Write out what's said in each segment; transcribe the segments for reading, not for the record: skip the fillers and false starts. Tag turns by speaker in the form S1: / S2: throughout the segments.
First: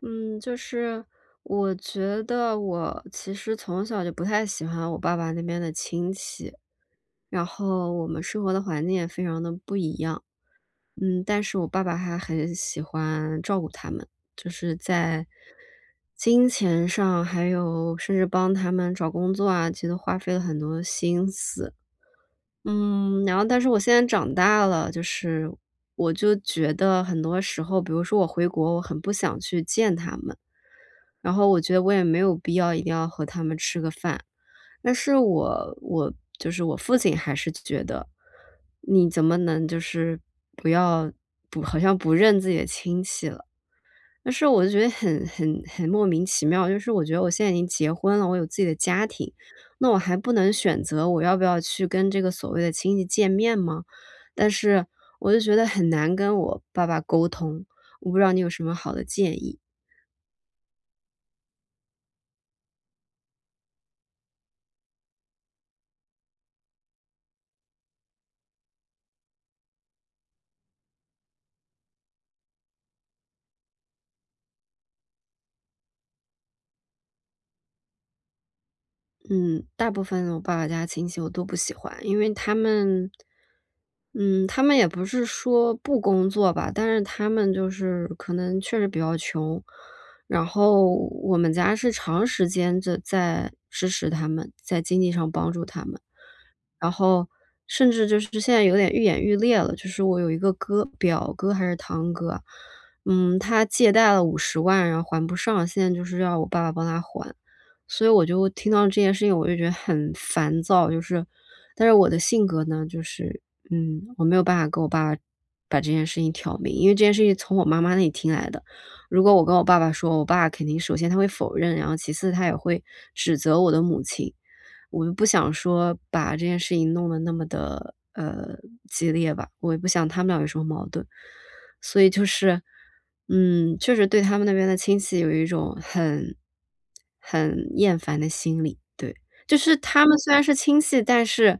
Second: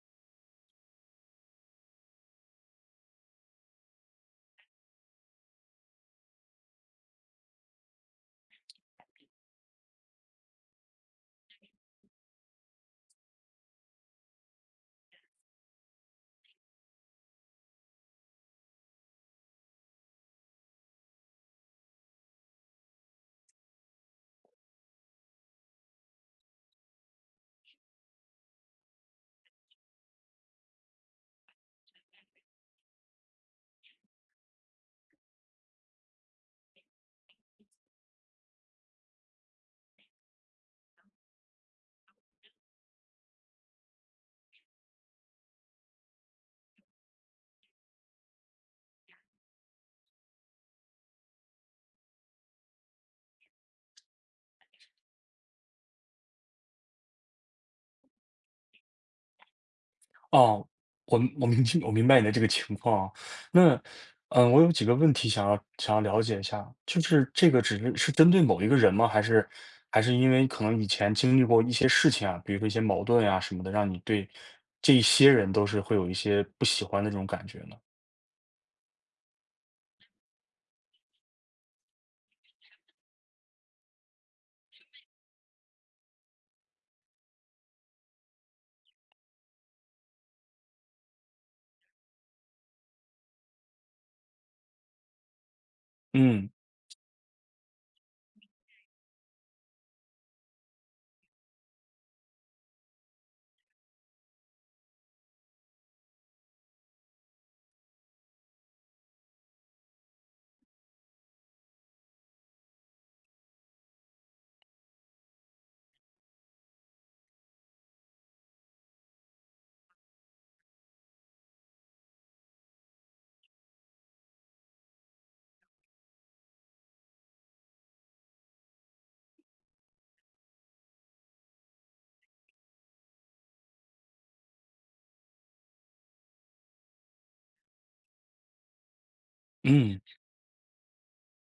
S1: 嗯，就是我觉得我其实从小就不太喜欢我爸爸那边的亲戚，然后我们生活的环境也非常的不一样。嗯，但是我爸爸还很喜欢照顾他们，就是在金钱上，还有甚至帮他们找工作啊，其实都花费了很多心思。嗯，然后但是我现在长大了，就是我就觉得很多时候，比如说我回国，我很不想去见他们，然后我觉得我也没有必要一定要和他们吃个饭。但是我就是我父亲还是觉得，你怎么能就是不要不好像不认自己的亲戚了。但是我就觉得很莫名其妙，就是我觉得我现在已经结婚了，我有自己的家庭，那我还不能选择我要不要去跟这个所谓的亲戚见面吗？但是我就觉得很难跟我爸爸沟通，我不知道你有什么好的建议。
S2: 哦，我明白你的这个情况啊。那，我有几个问题想要了解一下，就是这个只是针对某一个人吗？还是因为可能以前经历过一些事情啊，比如说一些矛盾呀、什么的，让你对这一些人都是会有一些不喜欢的这种感觉呢？
S1: 嗯，大部分我爸爸家亲戚我都不喜欢，因为他们，嗯，他们也不是说不工作吧，但是他们就是可能确实比较穷，然后我们家是长时间的在支持他们，在经济上帮助他们，
S2: 嗯
S1: 然后甚至就是现在有点愈演愈烈了，就是我有一个哥，表哥还是堂哥啊嗯，他借贷了50万，然后还不上，现在就是要我爸爸帮他还。所以我就听到这件事情，我就觉得很烦躁，就是但是我的性格呢，就是，嗯，我没有办法跟我爸爸把这件事情挑明，因为这件事情从我妈妈那里听来的。如果我跟我爸爸说，我爸肯定首先他会否认，然后其次他也会指责我的母亲。我就不想说把这件事情弄得那么的，激烈吧，我也不想他们俩有什么矛盾。所以就是，嗯，确实对他们那边的亲戚有一种很厌烦的心理，对。就是
S2: 嗯。
S1: 他们虽然是亲戚，但是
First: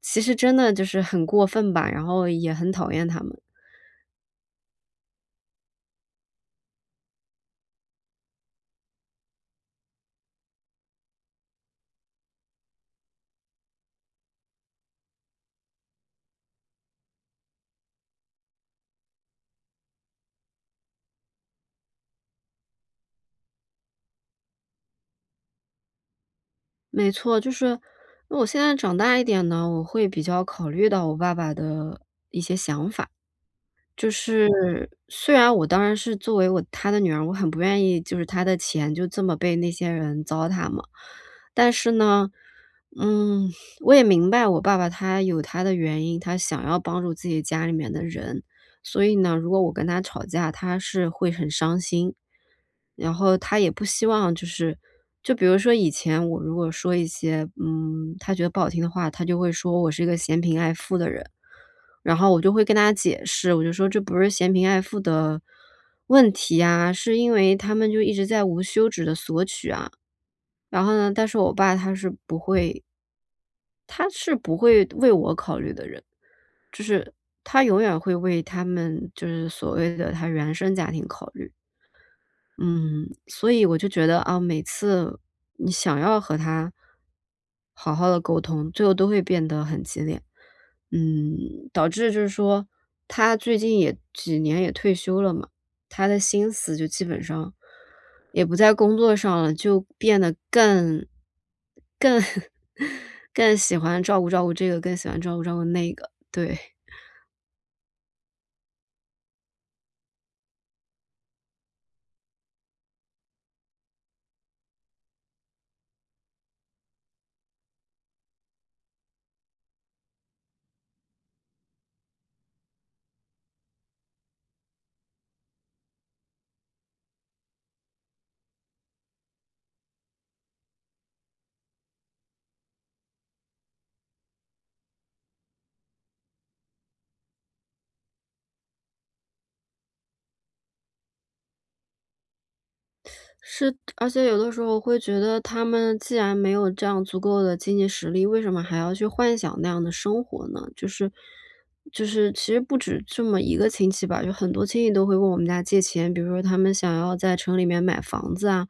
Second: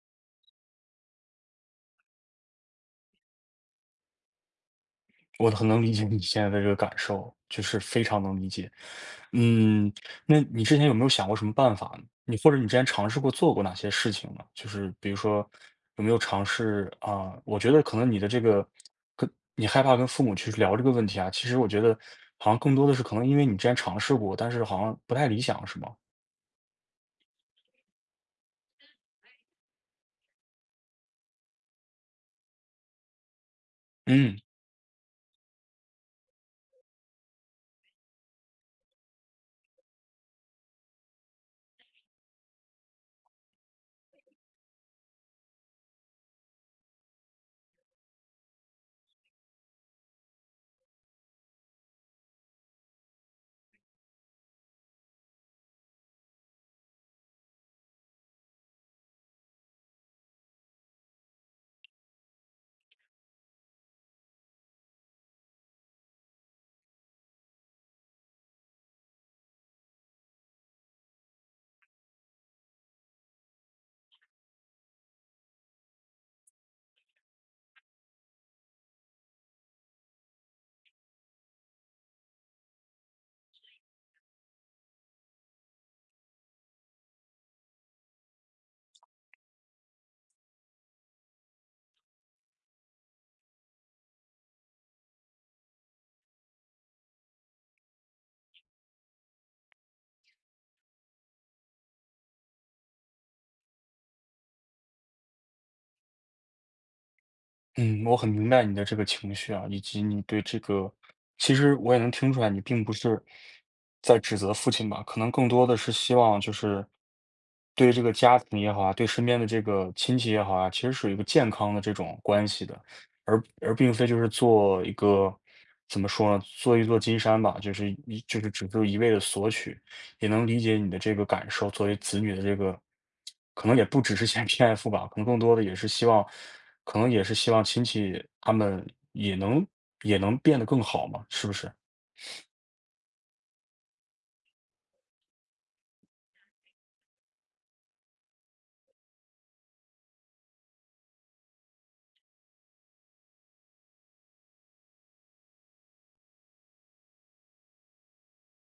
S1: 其实真的就是很过分吧，然后也很讨厌他们。
S2: 我很能理解你现在的这个感受，就是非常能理解。嗯，那你之前有没有想过什么办法呢，你或者你之前尝试过做过哪些事情呢？就是比如说有没有尝试啊，我觉得可能你的这个跟你害怕跟父母去聊这个问题啊，其实我觉得好像更多的是可能因为你之前尝试过，但是好像不太理想，是吗？
S1: 没错，就是那我现在长大一点呢，我会比较考虑到我爸爸的一些想法。就
S2: 嗯。
S1: 是虽然我当然是作为他的女儿，我很不愿意就是他的钱就这么被那些人糟蹋嘛。但是呢，嗯，我也明白我爸爸他有他的原因，他想要帮助自己家里面的人。所以呢，如果我跟他吵架，他是会很伤心。然后他也不希望就是就比如说以前我如果说一些，嗯，他觉得不好听的话，他就会说我是一个嫌贫爱富的人。然后我就会跟他解释，我就说这不是嫌贫爱富的问题啊，是因为他们就一直在无休止的索取啊。然后呢，但是我爸他是不会，他是不会为我考虑的人，就是他永远会为他们就是所谓的他原生家庭考虑。嗯，所以我就觉得啊，每次你想要和他好好的沟通，最后都会变得很激烈。嗯，导致就是说他最近也几年也退休了嘛，他的心思就基本上也不在工作上了，就变得更 更喜欢照顾照顾这个，更喜欢照顾照顾那个，对。
S2: 嗯，我很明白你的这个情绪啊，以及你对这个，其实我也能听出来，你并不是在指责父亲吧，可能更多的是希望就是对这个家庭也好啊，对身边的这个亲戚也好啊，其实是有一个健康的这种关系的，而并非就是做一个怎么说呢，做一座金山吧，就是一就是只是一味的索取，也能理解你的这个感受，作为子女的这个，可能也不只是嫌贫爱富 吧，可能更多的也是希望，可能也是希望亲戚他们也能也能变得更好嘛，是不是？
S1: 是，而且有的时候我会觉得他们既然没有这样足够的经济实力，为什么还要去幻想那样的生活呢？就是其实不止这么一个亲戚吧，就很多亲戚都会问我们家借钱，比如说他们想要在城里面买房子啊，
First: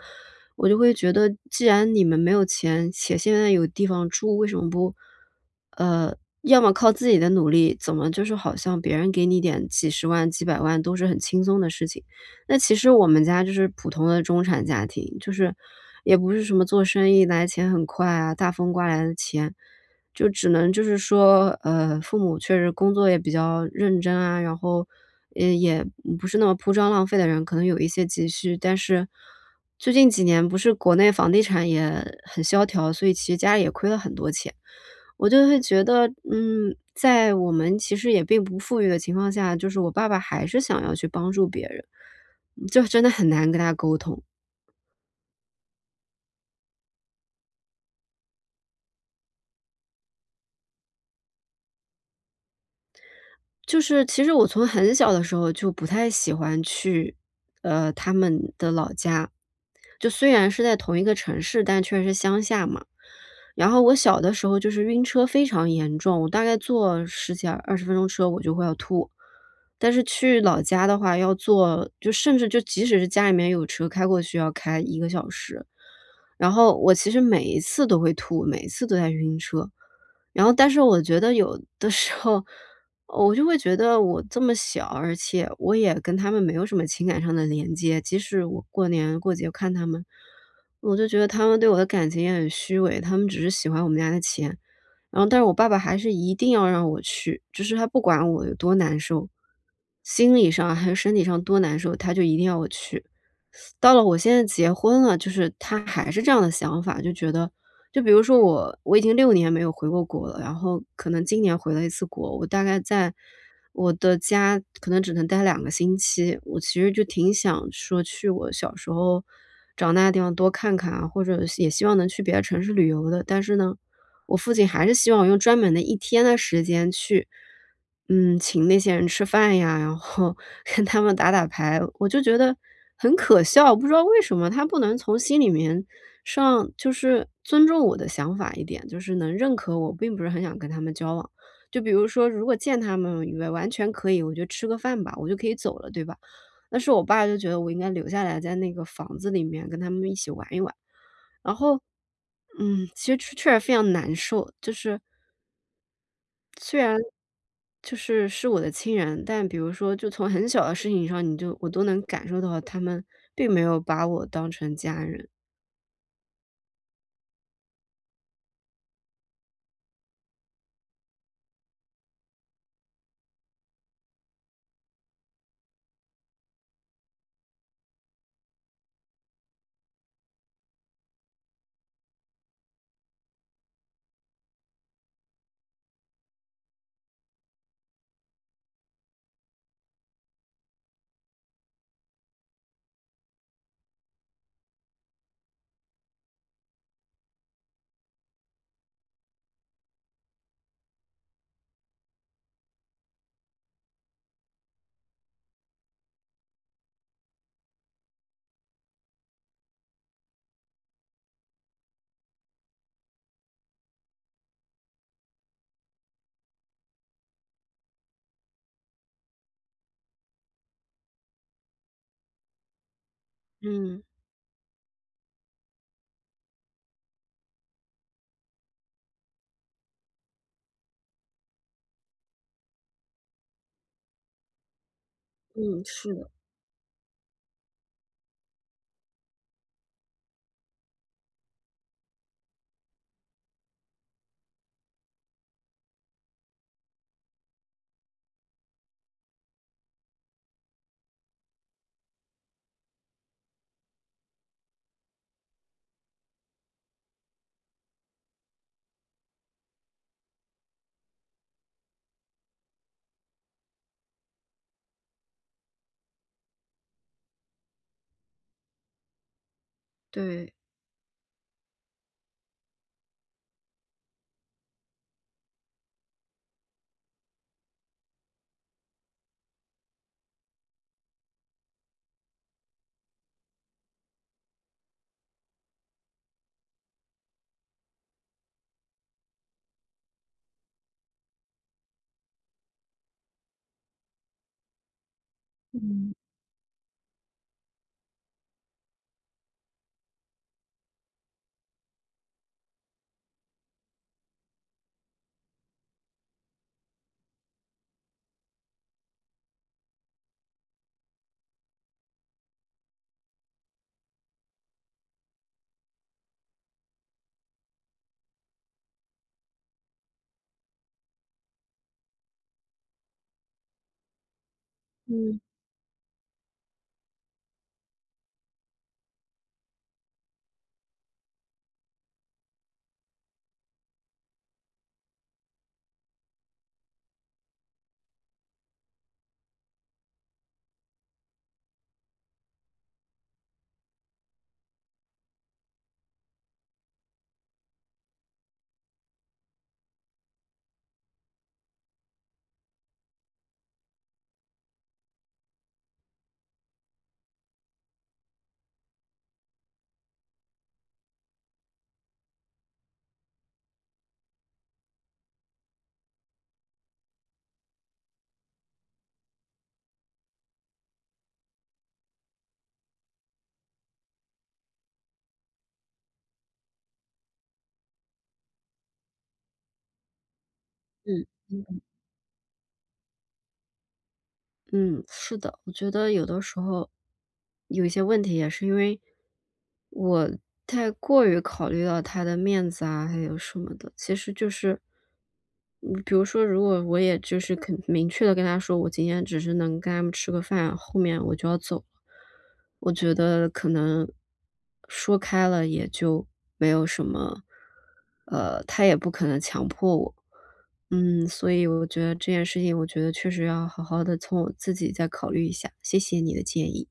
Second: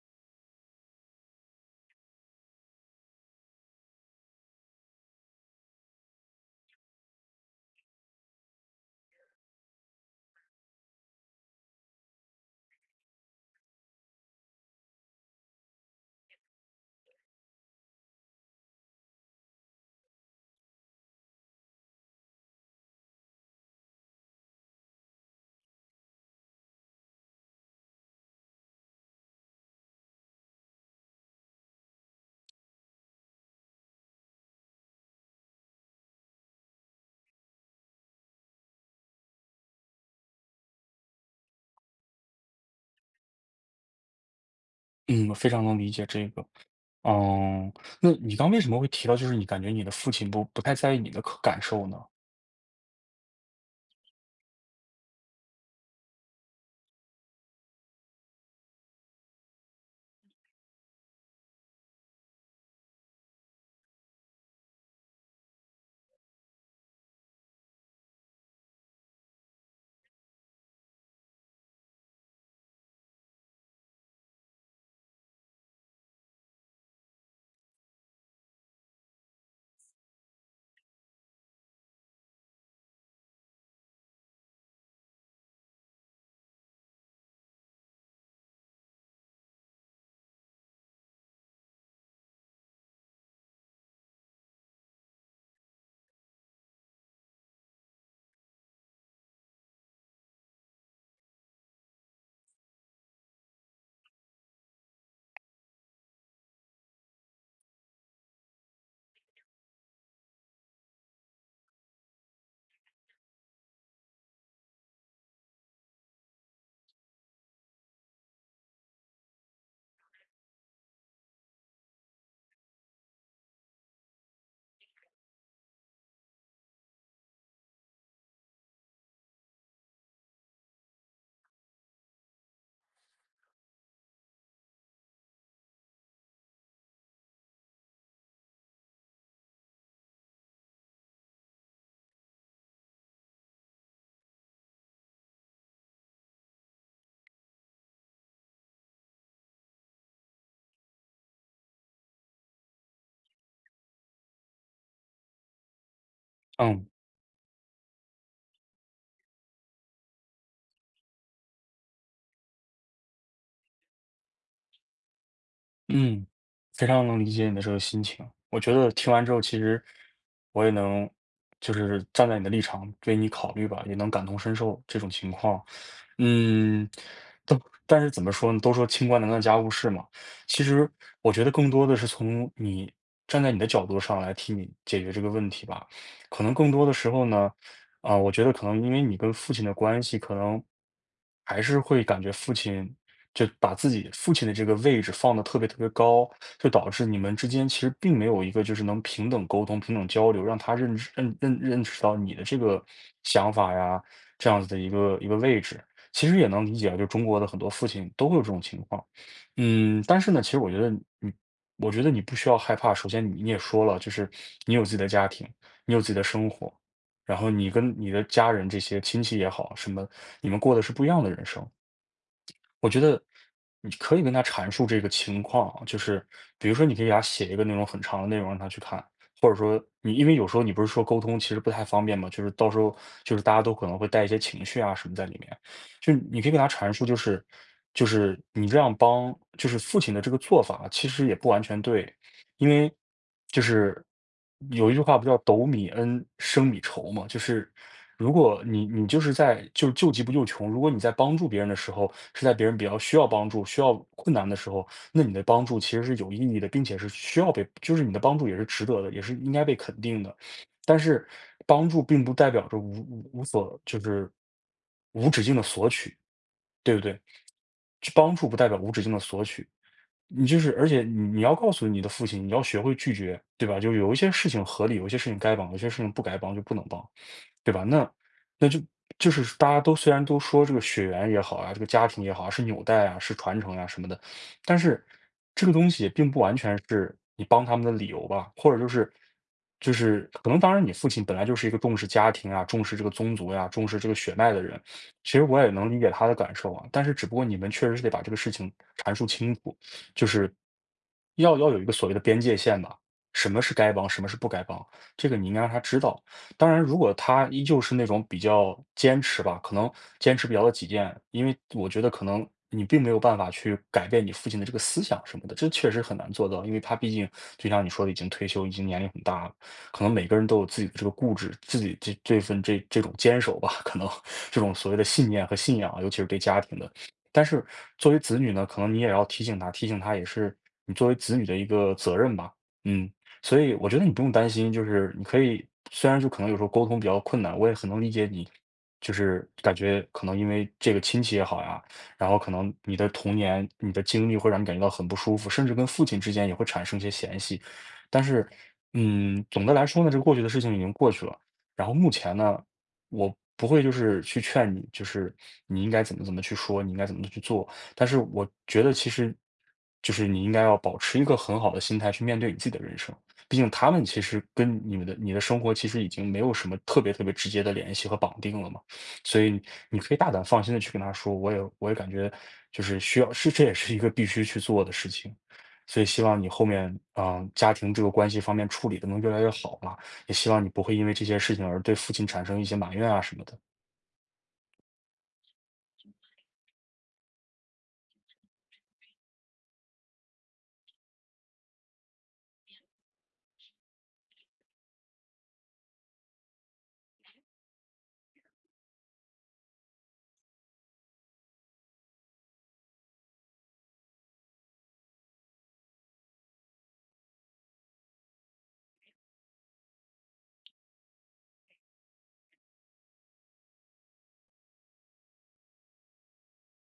S1: 我就会觉得既然你们没有钱，且现在有地方住，为什么不呃，要么靠自己的努力，怎么就是好像别人给你点几十万、几百万都是很轻松的事情。那其实我们家就是普通的中产家庭，就是也不是什么做生意来钱很快啊，大风刮来的钱，就只能就是说，父母确实工作也比较认真啊，然后也不是那么铺张浪费的人，可能有一些积蓄。但是最近几年不是国内房地产也很萧条，所以其实家里也亏了很多钱。我就会觉得，嗯，在我们其实也并不富裕的情况下，就是我爸爸还是想要去帮助别人。就真的很难跟他沟通。
S2: 嗯，我非常能理解这个。嗯，那你刚为什么会提到，就是你感觉你的父亲不太在意你的感受呢？
S1: 就是其实我从很小的时候就不太喜欢去，他们的老家。就虽然是在同一个城市，但确实是乡下嘛。然后我小的时候就是晕车非常严重，我大概坐十几二十分钟车我就会要吐。但是去老家的话要坐就甚至就即使是家里面有车开过去要开1个小时。然后我其实每一次都会吐，每一次都在晕车。然后但是我觉得有的时候我就会觉得我这么小，而且我也跟他们没有什么情感上的连接，即使我过年过节看他们，我就觉得他们对我的感情也很虚伪，他们只是喜欢我们家的钱。然后，但是我爸爸还是一定要让我去，就是他不管我有多难受，心理上还是身体上多难受，他就一定要我去。到了我现在结婚了，就是他还是这样的想法，就觉得就比如说我已经6年没有回过国了，然后可能今年回了一次国，我大概在我的家可能只能待2个星期。我其实就挺想说去我小时候长大的地方多看看啊，或者是也希望能去别的城市旅游的。但是呢，我父亲还是希望我用专门的1天的时间去，嗯，请那些人吃饭呀，然后 跟他们打打牌。我就觉得很可笑，不知道为什么他不能从心里面上就是尊重我的想法一点，就是能认可我，并不是很想跟他们交往。就比如说，如果见他们以也完全可以，我就吃个饭吧，我就可以走了，对吧？但是我爸就觉得我应该留下来，在那个房子里面跟他们一起玩一玩。然后，嗯，其实确实非常难受，就是虽
S2: 嗯
S1: 然就是我的亲人，但比如说，就从很小的事情上，我都能感受到他们并没有把我当成家人。
S2: 嗯，非常能理解你的这个心情。我觉得听完之后，其实我也能就是站在你的立场为你考虑吧，也能感同身受这种情况。嗯，都但是怎么说呢？都说清官难断家务事嘛。其实我觉得更多的是从你站在你的角度上来替你解决这个问题吧。可能更多的时候呢，我觉得可能因为你跟父亲的关系，可能还是会感觉父亲就把自己父亲的这个位置放得特别特别高，就导致你们之间其实并没有一个就是能平等沟通、平等交流，让他认知、认识到你的这个想法呀，这样子的一个位置。其实也能理解啊，就中国的很多父亲都会有这种情况。嗯，但是呢，其实我觉得你，我觉得你不需要害怕。首先你，你也说了，就是你有自己的家庭，你有自己的生活，然后你跟你的家人这些亲戚也好，什么，你们过的是不一样的人生。我觉得你
S1: 嗯
S2: 可以跟他阐述这个情况啊，就是比如说，你可以给他写一个那种很长的内容让他去看，或者说你因为有时候你不是说沟通其实不太方便嘛，就是到时候就是大家都可能会带一些情绪啊什么在里面，
S1: 嗯，
S2: 就
S1: 是
S2: 是
S1: 的，
S2: 你可以给他阐述，就是你这样帮，就是父亲的这个做法其实也不完全对，因为就是有一句话不叫“斗米恩，升米仇”嘛，就是如果你就是在就救急不救穷，如果你在帮助别人的时候，是在别人比较需要帮助、需要困难的时候，那你的帮助其实是有意义的，并且是需要被，就是你的帮助也是值得的，也是应该被肯定的。但是帮助并不代表着无无无所就是无止境的索取，对不对？去帮助不代表无止境的索取，你
S1: 对。
S2: 就是，而且你要告诉你的父亲，你要学会拒绝，对吧？就有一些事情合理，有一些事情该帮，有些事情不该帮就不能帮，对吧？那那就大家都虽然都说这个血缘也好啊，这个家庭也好啊是纽带啊，是传承啊什么的，但是这个东西也并不完全是你帮他们的理由吧，或者就是可能，当然你父亲本来就是一个重视家庭啊、重视这个宗族呀、重视这个血脉的人，其实我也能理解
S1: 嗯。
S2: 他的感受啊，但是只不过你们确实是得把这个事情阐述清楚。就是要有一个所谓的边界线吧，什么是该帮，什么是不该帮，这个你应该让他知道。当然，如果他依旧是那种比较坚持吧，可能坚持比较的己见，因为我觉得可能你并没有办法去改变你父亲的这个思想什么的，这确实很难做到，因为他毕竟就像你说的，已经退休，已经年龄很大了，可能每个人都有自己的这个固执，自己这份这种坚守吧，可能 这种所谓的信
S1: 嗯
S2: 念和信仰，尤其是对家庭的。但是作为子女呢，可能你也要提醒他，提醒他也是你作为子女的一个责任吧。嗯，所以我觉得你不用担心，就是你可以，虽然就可能有时候沟通比较困难，我也很能理解你，就是感觉可能因为这个亲戚也好呀，然后可能你的童年、你的经历会让你感觉到很不舒服，甚至跟父亲之间也会产生一些嫌隙。但是，总的来说呢，这个过去的事情已经过去了。然后目前呢，我不会就是去劝你，就是你应该怎么怎么去说，你应该怎么去做。但是我觉得其实就是你应该要保持一个很好的心态去面对你自己的人生。毕竟他们其实跟你的生活其实已经没有什么特别特别直接的联系和绑定了嘛，所以你可以大胆放心的去跟他说，我也感觉就是需要是这也是一个必须去做的事情，所以希望你后面家庭这个关系方面处理的能越来越好吧。也希望你不会因为这
S1: 嗯
S2: 些事情而对父亲产生一些埋怨啊什么的。
S1: 嗯，是的，我觉得有的时候有一些问题也是因为我太过于考虑到他的面子啊，还有什么的，其实就是嗯，比如说，如果我也就是肯明确的跟他说，我今天只是能跟他们吃个饭，后面我就要走了，我觉得可能说开了也就没有什么，他也不可能强迫我。嗯，所以我觉得这件事情，我觉得确实要好好的从我自己再考虑一下。谢谢你的建议。